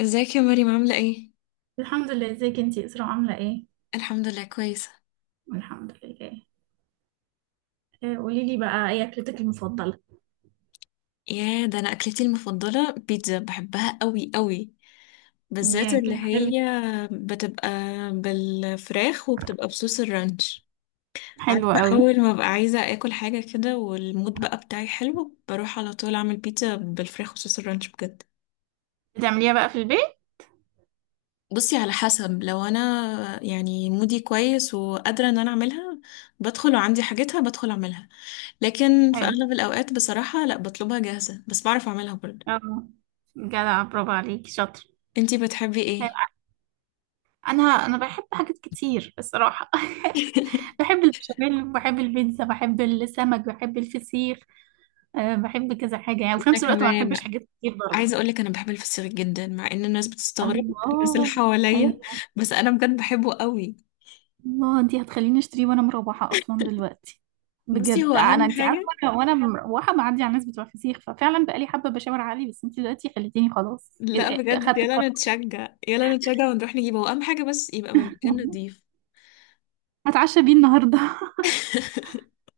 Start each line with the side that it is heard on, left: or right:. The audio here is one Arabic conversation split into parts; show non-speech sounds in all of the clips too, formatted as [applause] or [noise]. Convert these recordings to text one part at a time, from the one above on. left: ازيك يا مريم عاملة ايه؟
right: الحمد لله، ازيك انتي اسراء؟ عامله ايه؟
left: الحمد لله كويسة.
right: الحمد لله. إيه، قولي لي بقى، ايه اكلتك المفضله؟
left: يا ده انا اكلتي المفضلة بيتزا بحبها قوي قوي، بالذات
right: ياك.
left: اللي
right: حلو.
left: هي بتبقى بالفراخ وبتبقى بصوص الرانش. عارفة
right: حلو قوي.
left: اول ما ببقى عايزة اكل حاجة كده والمود بقى بتاعي حلو بروح على طول اعمل بيتزا بالفراخ وصوص الرانش بجد.
right: بتعمليها بقى في البيت؟
left: بصي، على حسب، لو انا يعني مودي كويس وقادرة ان انا اعملها، بدخل وعندي حاجتها بدخل اعملها. لكن في
right: حلو.
left: اغلب الاوقات بصراحة لا، بطلبها جاهزة، بس بعرف اعملها برضه.
right: اه. جدع، برافو عليكي، شاطر.
left: انتي بتحبي ايه؟
right: انا بحب حاجات كتير الصراحه. [laughs]
left: [laughs]
right: بحب البشاميل، بحب البيتزا، بحب السمك، بحب الفسيخ. أه، بحب كذا حاجه يعني، وفي
left: انا
right: نفس الوقت ما بحبش
left: كمان.
right: حاجات كتير برضه.
left: عايزة اقولك انا بحب الفسيخ جدا مع ان الناس بتستغرب، [laughs] الناس اللي
right: الله.
left: حواليا،
right: ايوه.
left: بس انا بجد بحبه قوي.
right: الله، انتي هتخليني اشتريه وانا مروحه اصلا دلوقتي.
left: بصي، هو
right: بجد، انا
left: اهم
right: انتي عارفه،
left: حاجة. [laughs]
right: وانا مروحه معدي على الناس بتوع فسيخ، ففعلا بقالي حبه بشاور عليه، بس انتي دلوقتي خليتيني خلاص، إيه- ده،
left: لا
right: إيه،
left: بجد،
right: اخدت
left: يلا
right: القرار.
left: نتشجع يلا نتشجع ونروح نجيبه، هو اهم حاجة، بس يبقى من مكان
right: [laughs]
left: نضيف.
right: هتعشى بيه النهارده؟
left: [laughs]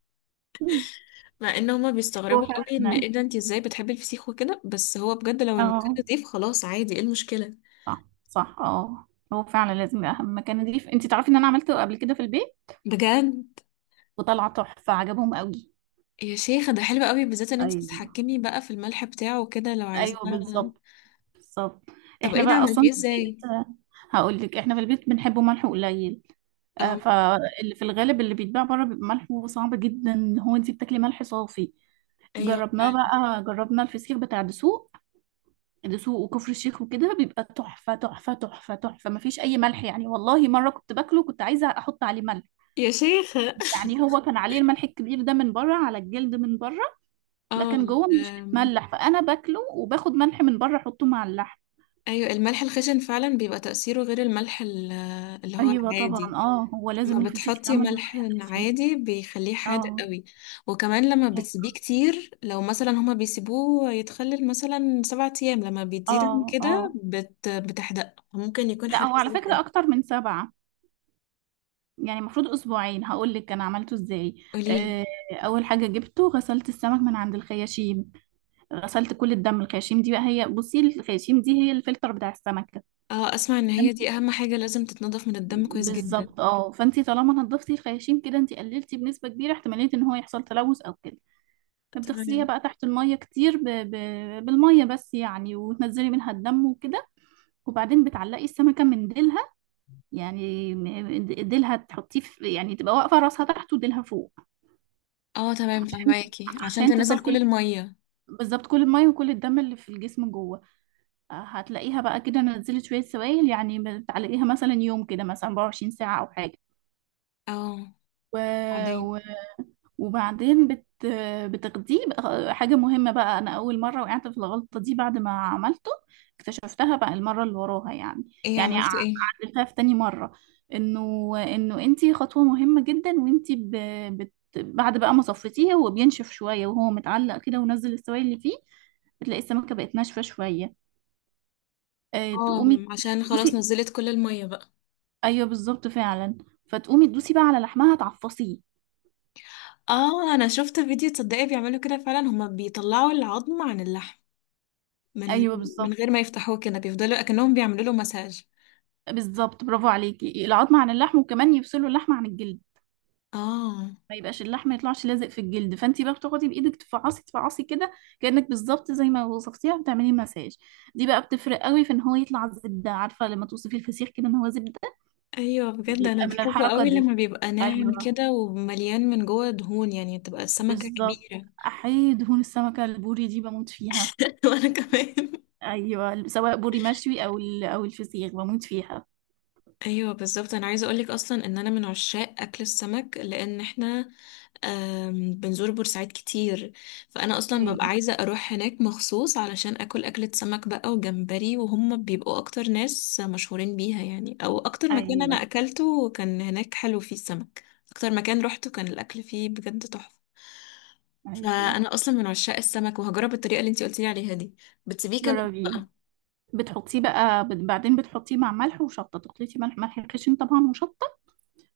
right: [laughs]
left: مع ان هما
right: هو
left: بيستغربوا قوي ان
right: فعلا.
left: ايه ده انتي ازاي بتحبي الفسيخ وكده، بس هو بجد لو المكان
right: اه.
left: نضيف خلاص عادي، ايه المشكلة؟
right: صح، صح، اه. هو فعلا لازم اهم مكان نضيف. انتي تعرفي ان انا عملته قبل كده في البيت،
left: بجد،
right: وطلع تحفه، عجبهم قوي.
left: يا شيخة ده حلو قوي، بالذات ان انت
right: ايوه.
left: تتحكمي بقى في الملح بتاعه وكده لو عايزاه.
right: ايوه بالظبط. بالظبط.
left: طب
right: احنا
left: ايه ده
right: بقى
left: عملتيه
right: اصلا في البيت،
left: ازاي؟
right: هقول لك، احنا في البيت بنحبه ملح قليل.
left: اه
right: فاللي في الغالب اللي بيتباع بره بيبقى ملحه صعب جدا، ان هو انت بتاكلي ملح صافي.
left: ايوه فعلا.
right: جربنا الفسيخ بتاع دسوق. دسوق وكفر الشيخ وكده بيبقى تحفة تحفة تحفة تحفة، مفيش أي ملح يعني. والله مرة كنت باكله، كنت عايزة أحط عليه ملح.
left: يا شيخة.
right: يعني هو كان عليه الملح الكبير ده من بره، على الجلد من بره،
left: اه.
right: لكن جوه مش بتملح، فأنا باكله وباخد ملح من بره أحطه مع اللحم.
left: ايوه الملح الخشن فعلا بيبقى تأثيره غير الملح اللي هو
right: أيوة طبعا،
left: العادي.
right: اه، هو
left: لما
right: لازم الفسيخ
left: بتحطي
right: يتعمل
left: ملح
right: بملح خشن.
left: عادي بيخليه حادق
right: اه.
left: قوي. وكمان لما بتسيبيه
right: أيوة.
left: كتير، لو مثلا هما بيسيبوه يتخلل مثلا سبعة ايام، لما بيزيد عن
right: اه
left: كده
right: اه.
left: بتحدق، ممكن يكون
right: لا،
left: حد
right: هو على
left: بسبب
right: فكرة
left: كده.
right: أكتر من سبعة، يعني المفروض أسبوعين. هقول لك أنا عملته إزاي.
left: قوليلي.
right: آه، أول حاجة جبته، غسلت السمك من عند الخياشيم، غسلت كل الدم. الخياشيم دي بقى هي، بصي، الخياشيم دي هي الفلتر بتاع السمكة.
left: اه، اسمع ان هي دي
right: فأنت-
left: اهم حاجة لازم تتنضف من الدم كويس جدا.
right: بالظبط، اه، فأنتي طالما نضفتي الخياشيم كده، أنتي قللتي بنسبة كبيرة احتمالية إن هو يحصل تلوث أو كده. فبتغسليها
left: تمام.
right: بقى تحت المية كتير، بالمية بس يعني، وتنزلي منها الدم وكده. وبعدين بتعلقي السمكة من ديلها، يعني ديلها تحطيه في، يعني تبقى واقفة، راسها تحت وديلها فوق.
left: اه تمام،
right: عشان،
left: فهماكي عشان تنزل كل
right: تصفي
left: المية.
right: بالظبط كل المية وكل الدم اللي في الجسم جوه. هتلاقيها بقى كده نزلت شوية سوائل يعني، بتعلقيها مثلا يوم كده، مثلا 24 ساعة أو حاجة.
left: اه،
right: و...
left: بعدين.
right: وبعدين بت بتغذيه حاجة مهمة بقى، أنا أول مرة وقعت في الغلطة دي بعد ما عملته، اكتشفتها بقى المرة اللي وراها يعني.
left: ايه
right: يعني
left: عملتي ايه؟
right: عدلتها في تاني مرة. إنه أنتي خطوة مهمة جدا، وأنتي بعد بقى ما صفيتيه، هو بينشف شوية وهو متعلق كده ونزل السوائل اللي فيه، بتلاقي السمكة بقت ناشفة شوية.
left: اه،
right: تقومي
left: عشان خلاص
right: تدوسي.
left: نزلت كل المية بقى.
right: أيوه، بالظبط فعلا. فتقومي تدوسي بقى على لحمها، تعفصيه.
left: اه انا شفت فيديو، تصدقي بيعملوا كده فعلا، هما بيطلعوا العظم عن اللحم من
right: أيوه
left: من
right: بالظبط.
left: غير ما يفتحوه كده، بيفضلوا اكنهم بيعملوا له مساج.
right: بالظبط، برافو عليكي. العظم عن اللحم، وكمان يفصلوا اللحم عن الجلد،
left: اه.
right: ما يبقاش اللحم ما يطلعش لازق في الجلد. فانت بقى بتاخدي بايدك تفعصي تفعصي كده، كانك بالظبط زي ما وصفتيها بتعملي مساج. دي بقى بتفرق قوي في ان هو يطلع زبده. عارفه لما توصفي الفسيخ كده ان هو زبده،
left: ايوه بجد انا
right: بيبقى من
left: بحبه
right: الحركه
left: قوي
right: دي.
left: لما بيبقى ناعم
right: ايوه.
left: كده ومليان من جوه دهون، يعني تبقى السمكة
right: بالظبط.
left: كبيرة.
right: احيي دهون السمكه البوري دي، بموت فيها.
left: [laughs] وانا كمان.
right: ايوه، سواء بوري مشوي او او الفسيخ، بموت فيها.
left: ايوه بالظبط، انا عايزه اقولك اصلا ان انا من عشاق اكل السمك، لان احنا بنزور بورسعيد كتير. فانا اصلا
right: ايوه.
left: ببقى عايزه اروح هناك مخصوص علشان اكل اكله سمك بقى وجمبري، وهم بيبقوا اكتر ناس مشهورين بيها يعني، او اكتر مكان انا
right: ايوه.
left: اكلته كان هناك حلو فيه السمك. اكتر مكان روحته كان الاكل فيه بجد تحفه.
right: ايوه.
left: فانا اصلا من عشاق السمك، وهجرب الطريقه اللي انتي قلتيلي عليها دي. بتسيبيه كمان
right: جربي.
left: بقى؟
right: بتحطيه بقى، بعدين بتحطيه مع ملح وشطه، تخلطي ملح، خشن طبعا، وشطه.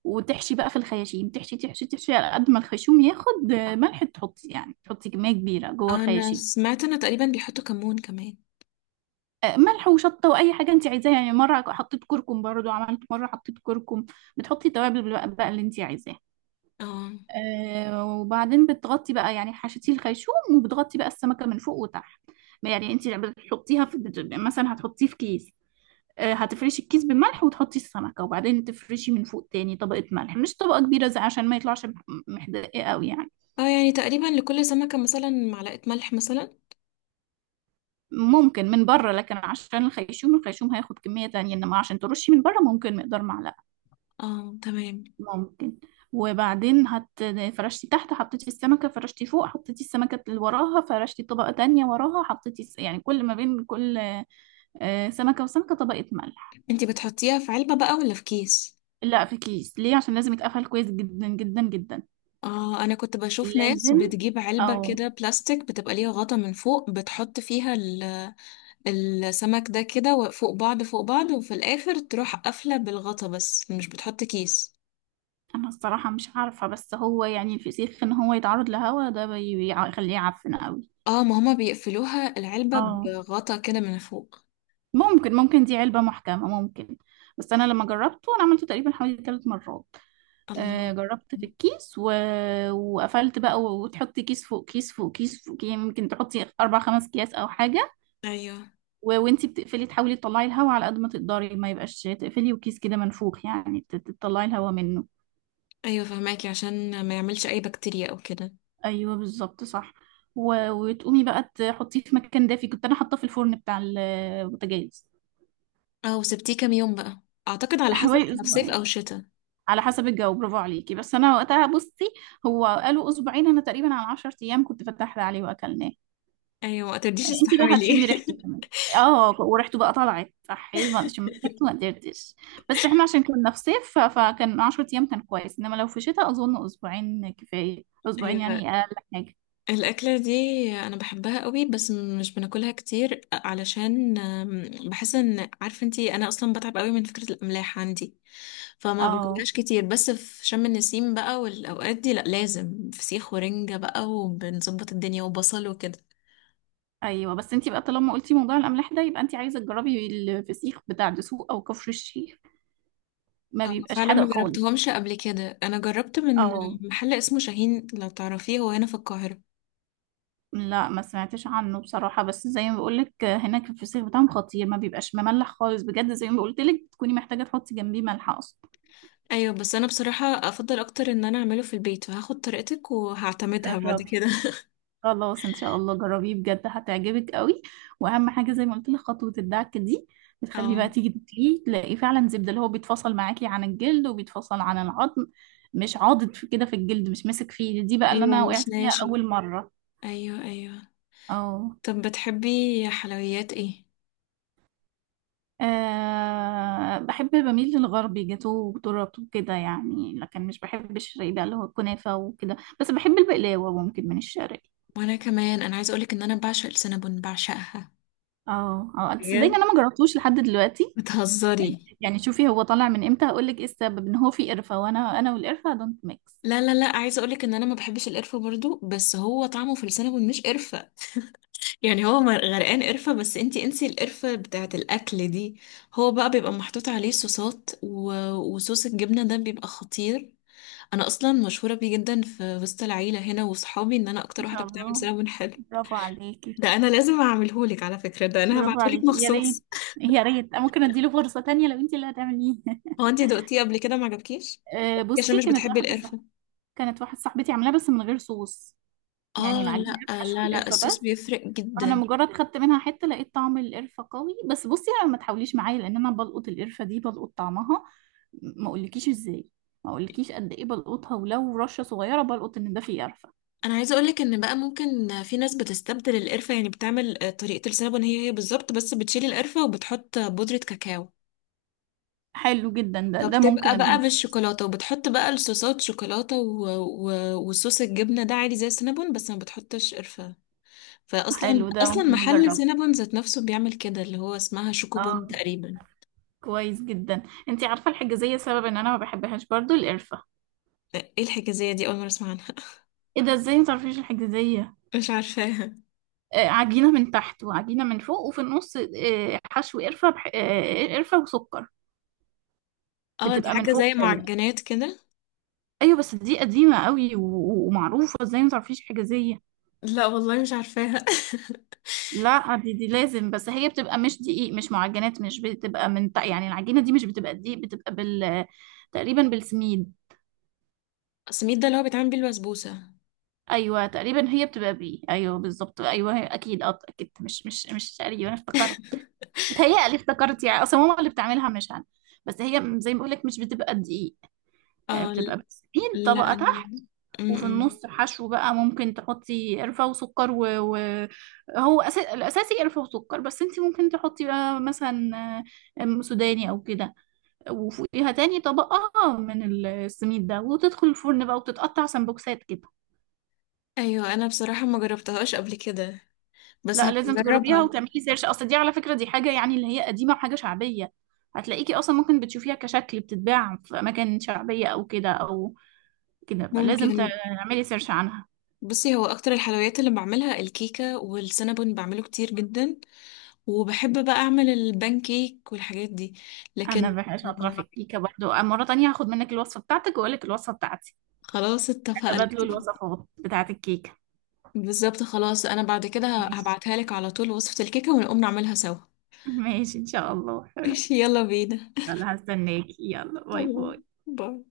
right: وتحشي بقى في الخياشيم، تحشي تحشي تحشي على قد ما الخيشوم ياخد، ملح. يعني تحطي كميه كبيره جوه
left: انا
right: الخياشيم.
left: سمعت انه تقريبا بيحطوا كمون كمان.
right: ملح وشطه، واي حاجه انت عايزاها. يعني مره حطيت كركم برضو، عملت مره حطيت كركم. بتحطي التوابل بقى اللي انت عايزاها.
left: اه.
right: وبعدين بتغطي بقى، يعني حشتي الخيشوم، وبتغطي بقى السمكه من فوق وتحت. يعني انت بتحطيها في، مثلا هتحطيه في كيس. هتفرشي الكيس بملح وتحطي السمكة، وبعدين تفرشي من فوق تاني طبقة ملح، مش طبقة كبيرة زي، عشان ما يطلعش محدقة قوي يعني.
left: اه، يعني تقريبا لكل سمكة مثلا معلقة ملح مثلا.
right: ممكن من بره، لكن عشان الخيشوم، هياخد كمية تانية، انما عشان ترشي من بره ممكن مقدار معلقة.
left: اه تمام.
right: ممكن. وبعدين فرشتي تحت حطيتي السمكة، فرشتي فوق حطيتي السمكة اللي وراها، فرشتي طبقة تانية وراها حطيتي يعني كل ما بين كل سمكة وسمكة طبقة ملح.
left: انتي بتحطيها في علبة بقى ولا في كيس؟
right: لا، في كيس، ليه عشان لازم يتقفل كويس جدا جدا جدا.
left: اه، انا كنت بشوف ناس
right: لازم.
left: بتجيب علبة
right: او.
left: كده بلاستيك بتبقى ليها غطا من فوق، بتحط فيها السمك ده كده فوق بعض فوق بعض، وفي الاخر تروح قافلة بالغطا، بس مش بتحط كيس.
right: انا الصراحة مش عارفة، بس هو يعني الفسيخ ان هو يتعرض لهوا ده يخليه يعفن قوي.
left: اه، ما هما بيقفلوها العلبة
right: اه.
left: بغطا كده من فوق.
right: ممكن دي علبة محكمة، ممكن. بس انا لما جربته، انا عملته تقريبا حوالي 3 مرات. آه
left: الله.
right: جربت في الكيس، وقفلت بقى، وتحطي كيس فوق كيس فوق كيس فوق، يعني ممكن تحطي اربع خمس اكياس او حاجة.
left: ايوه
right: وانتي بتقفلي، تحاولي تطلعي الهوا على قد ما تقدري، ما يبقاش تقفلي وكيس كده منفوخ، يعني تطلعي الهوا منه.
left: ايوه، فهماكي عشان ما يعملش اي بكتيريا او كده.
right: ايوه بالظبط، صح. وتقومي بقى تحطيه في مكان دافي. كنت انا حاطاه في الفرن بتاع البوتاجاز.
left: اه، وسبتيه كام يوم بقى؟ اعتقد على حسب
right: حوالي
left: احنا في صيف او
right: اسبوعين،
left: شتاء.
right: على حسب الجو. برافو عليكي، بس انا وقتها بصي، هو قالوا اسبوعين، انا تقريبا على 10 ايام كنت، فتحنا عليه واكلناه.
left: ايوه، ما ترديش
right: انتي بقى هتشمي
left: استحملي.
right: ريحته كمان. اه وريحته بقى طلعت صحي، ما شميت ريحته، ما
left: [laughs]
right: قدرتش. بس احنا عشان كنا في صيف، فكان 10 ايام كان كويس، انما لو في شتاء اظن اسبوعين كفايه، اسبوعين
left: ايوه.
right: يعني اقل حاجه.
left: الاكله دي انا بحبها قوي، بس مش بناكلها كتير علشان بحس ان، عارفه انتي، انا اصلا بتعب قوي من فكره الاملاح عندي. فما
right: اه.
left: باكلهاش كتير، بس في شم النسيم بقى والاوقات دي لا، لازم فسيخ ورنجه بقى، وبنظبط الدنيا وبصل وكده.
right: ايوه بس انت بقى طالما قلتي موضوع الاملاح ده، يبقى انت عايزه تجربي الفسيخ بتاع دسوق او كفر الشيخ، ما بيبقاش
left: فعلا
right: حادق
left: ما
right: خالص.
left: جربتهمش قبل كده. انا جربت من
right: اه.
left: محل اسمه شاهين، لو تعرفيه، هو هنا في القاهره.
right: لا، ما سمعتش عنه بصراحه، بس زي ما بقولك هناك الفسيخ بتاعهم خطير، ما بيبقاش مملح خالص بجد، زي ما قلت لك تكوني محتاجه تحطي جنبيه ملح اصلا.
left: ايوه، بس انا بصراحة افضل اكتر ان انا اعمله في البيت، فهاخد طريقتك وهعتمدها بعد
right: جربي.
left: كده.
right: خلاص ان شاء الله جربيه بجد هتعجبك قوي، واهم حاجه زي ما قلت لك خطوه الدعك دي،
left: [laughs]
right: بتخليه
left: اه.
right: بقى تيجي تاكليه، تلاقي فعلا زبده، اللي هو بيتفصل معاكي عن الجلد وبيتفصل عن العظم، مش عاضد في كده في الجلد، مش ماسك فيه. دي بقى اللي
left: ايوه
right: انا وقعت
left: مش
right: فيها
left: ناشف.
right: اول مره.
left: ايوه ايوه.
right: اه.
left: طب بتحبي حلويات ايه؟
right: بحب بميل للغربي، جاتوه وتورت وكده يعني، لكن مش بحب الشرقي بقى اللي هو الكنافه وكده، بس بحب البقلاوه ممكن من الشرقي.
left: وانا كمان، انا عايزه اقولك ان انا بعشق السينابون، بعشقها.
right: اه اه، تصدقيني
left: بجد،
right: انا ما جربتوش لحد دلوقتي. يعني
left: بتهزري؟
right: شوفي هو طالع من امتى، هقول لك ايه السبب، ان هو في قرفه، وانا والقرفه دونت ميكس.
left: لا لا لا، عايزه اقولك ان انا ما بحبش القرفه برضو، بس هو طعمه في السينابون مش قرفه. يعني هو غرقان قرفه، بس انتي انسي القرفه بتاعه الاكل دي. هو بقى بيبقى محطوط عليه صوصات وصوص الجبنه ده بيبقى خطير. انا اصلا مشهوره بيه جدا في وسط العيله هنا وصحابي ان انا
right: ما
left: اكتر
right: شاء
left: واحده بتعمل
right: الله.
left: سينابون حلو.
right: برافو عليكي.
left: ده انا لازم اعملهولك على فكره، ده انا
right: برافو
left: هبعتهولك
right: عليكي، يا
left: مخصوص.
right: ريت. يا ريت، ممكن اديله فرصة تانية لو انت اللي هتعمليه. [laughs]
left: هو انتي دقتيه قبل كده ما عجبكيش؟ عشان
right: بصي،
left: مش
right: كانت
left: بتحبي
right: واحدة صح،
left: القرفه.
right: كانت واحدة صاحبتي عاملاها بس من غير صوص، يعني
left: اه،
right: العجينة
left: لا
right: بحشو
left: لا لا،
right: القرفة
left: الصوص
right: بس.
left: بيفرق
right: أنا
left: جدا.
right: مجرد خدت منها حتة، لقيت طعم القرفة قوي، بس بصي أنا ما تحاوليش معايا، لأن أنا بلقط القرفة دي، بلقط طعمها. ما أقولكيش إزاي، ما أقولكيش قد إيه بلقطها، ولو رشة صغيرة بلقط إن ده فيه قرفة.
left: انا عايزه اقولك ان بقى ممكن في ناس بتستبدل القرفه، يعني بتعمل طريقه السينابون هي هي بالظبط، بس بتشيل القرفه وبتحط بودره كاكاو.
right: حلو جدا ده ممكن
left: فبتبقى
right: اديله
left: بقى
right: فلوس.
left: بالشوكولاته، وبتحط بقى الصوصات شوكولاته وصوص الجبنه ده عادي زي السينابون، بس ما بتحطش قرفه. فاصلا
right: حلو ده ممكن
left: محل
right: اجربه.
left: سينابون ذات نفسه بيعمل كده، اللي هو اسمها شوكوبون
right: اه.
left: تقريبا.
right: كويس جدا. انتي عارفه الحجازيه؟ سبب ان انا ما بحبهاش برضو القرفه.
left: ايه الحكايه دي؟ اول مره اسمع عنها. [laughs]
right: ايه ده، ازاي ما تعرفيش الحجازيه؟
left: مش عارفاها.
right: عجينه من تحت وعجينه من فوق، وفي النص حشو قرفه، بح... آه قرفه وسكر.
left: اه دي
right: بتبقى من
left: حاجه
right: فوق
left: زي
right: آه.
left: معجنات كده.
right: ايوه بس دي قديمه قوي، ومعروفه، ازاي ما تعرفيش حجازيه؟
left: لا والله مش عارفاها.
right: لا، دي لازم. بس هي بتبقى مش دقيق، مش معجنات، مش بتبقى من تحت. يعني العجينه دي مش بتبقى دقيق، بتبقى تقريبا بالسميد.
left: [laughs] سميد ده اللي هو بيتعمل بيه البسبوسه؟
right: ايوه تقريبا هي بتبقى ايوه بالظبط، ايوه هي اكيد، اه اكيد، مش تقريبا، أنا افتكرت.
left: [laughs]
right: بتهيألي افتكرت، يعني اصلا ماما اللي بتعملها مش انا، بس هي زي ما بقول لك مش بتبقى دقيق.
left: اه.
right: بتبقى، بتسيب
left: لا
right: طبقه
left: انا،
right: تحت، وفي
left: م-م.
right: النص حشو بقى، ممكن تحطي قرفه وسكر هو الاساسي قرفه وسكر، بس انت ممكن تحطي بقى مثلا آه، آم، سوداني او كده، وفوقيها تاني طبقه من السميد ده، وتدخل الفرن بقى، وتتقطع سمبوكسات كده.
left: ايوه، انا بصراحه ما جربتهاش قبل كده، بس
right: لا،
left: هبقى
right: لازم تجربيها
left: اجربها.
right: وتعملي سيرش، اصل دي على فكرة دي حاجة يعني اللي هي قديمة، وحاجة شعبية. هتلاقيكي اصلا ممكن بتشوفيها كشكل بتتباع في اماكن شعبية او كده، او كده لازم
left: ممكن.
right: تعملي سيرش عنها.
left: بصي هو اكتر الحلويات اللي بعملها الكيكه والسينابون، بعمله كتير جدا، وبحب بقى اعمل البان كيك والحاجات دي. لكن
right: انا شاطرة
left: آه،
right: في الكيكة برضو، مرة تانية هاخد منك الوصفة بتاعتك، واقول لك الوصفة بتاعتي.
left: خلاص اتفقنا.
right: تبادلوا الوصفات بتاعت الكيكة.
left: بالظبط خلاص، انا بعد كده
right: ماشي.
left: هبعتها لك على طول وصفة الكيكة، ونقوم نعملها سوا.
right: ماشي ان شاء الله
left: [laughs] ماشي
right: حبيبتي.
left: يلا بينا.
right: يلا هستناكي، يلا
left: [laughs]
right: باي
left: تمام.
right: باي.
left: باي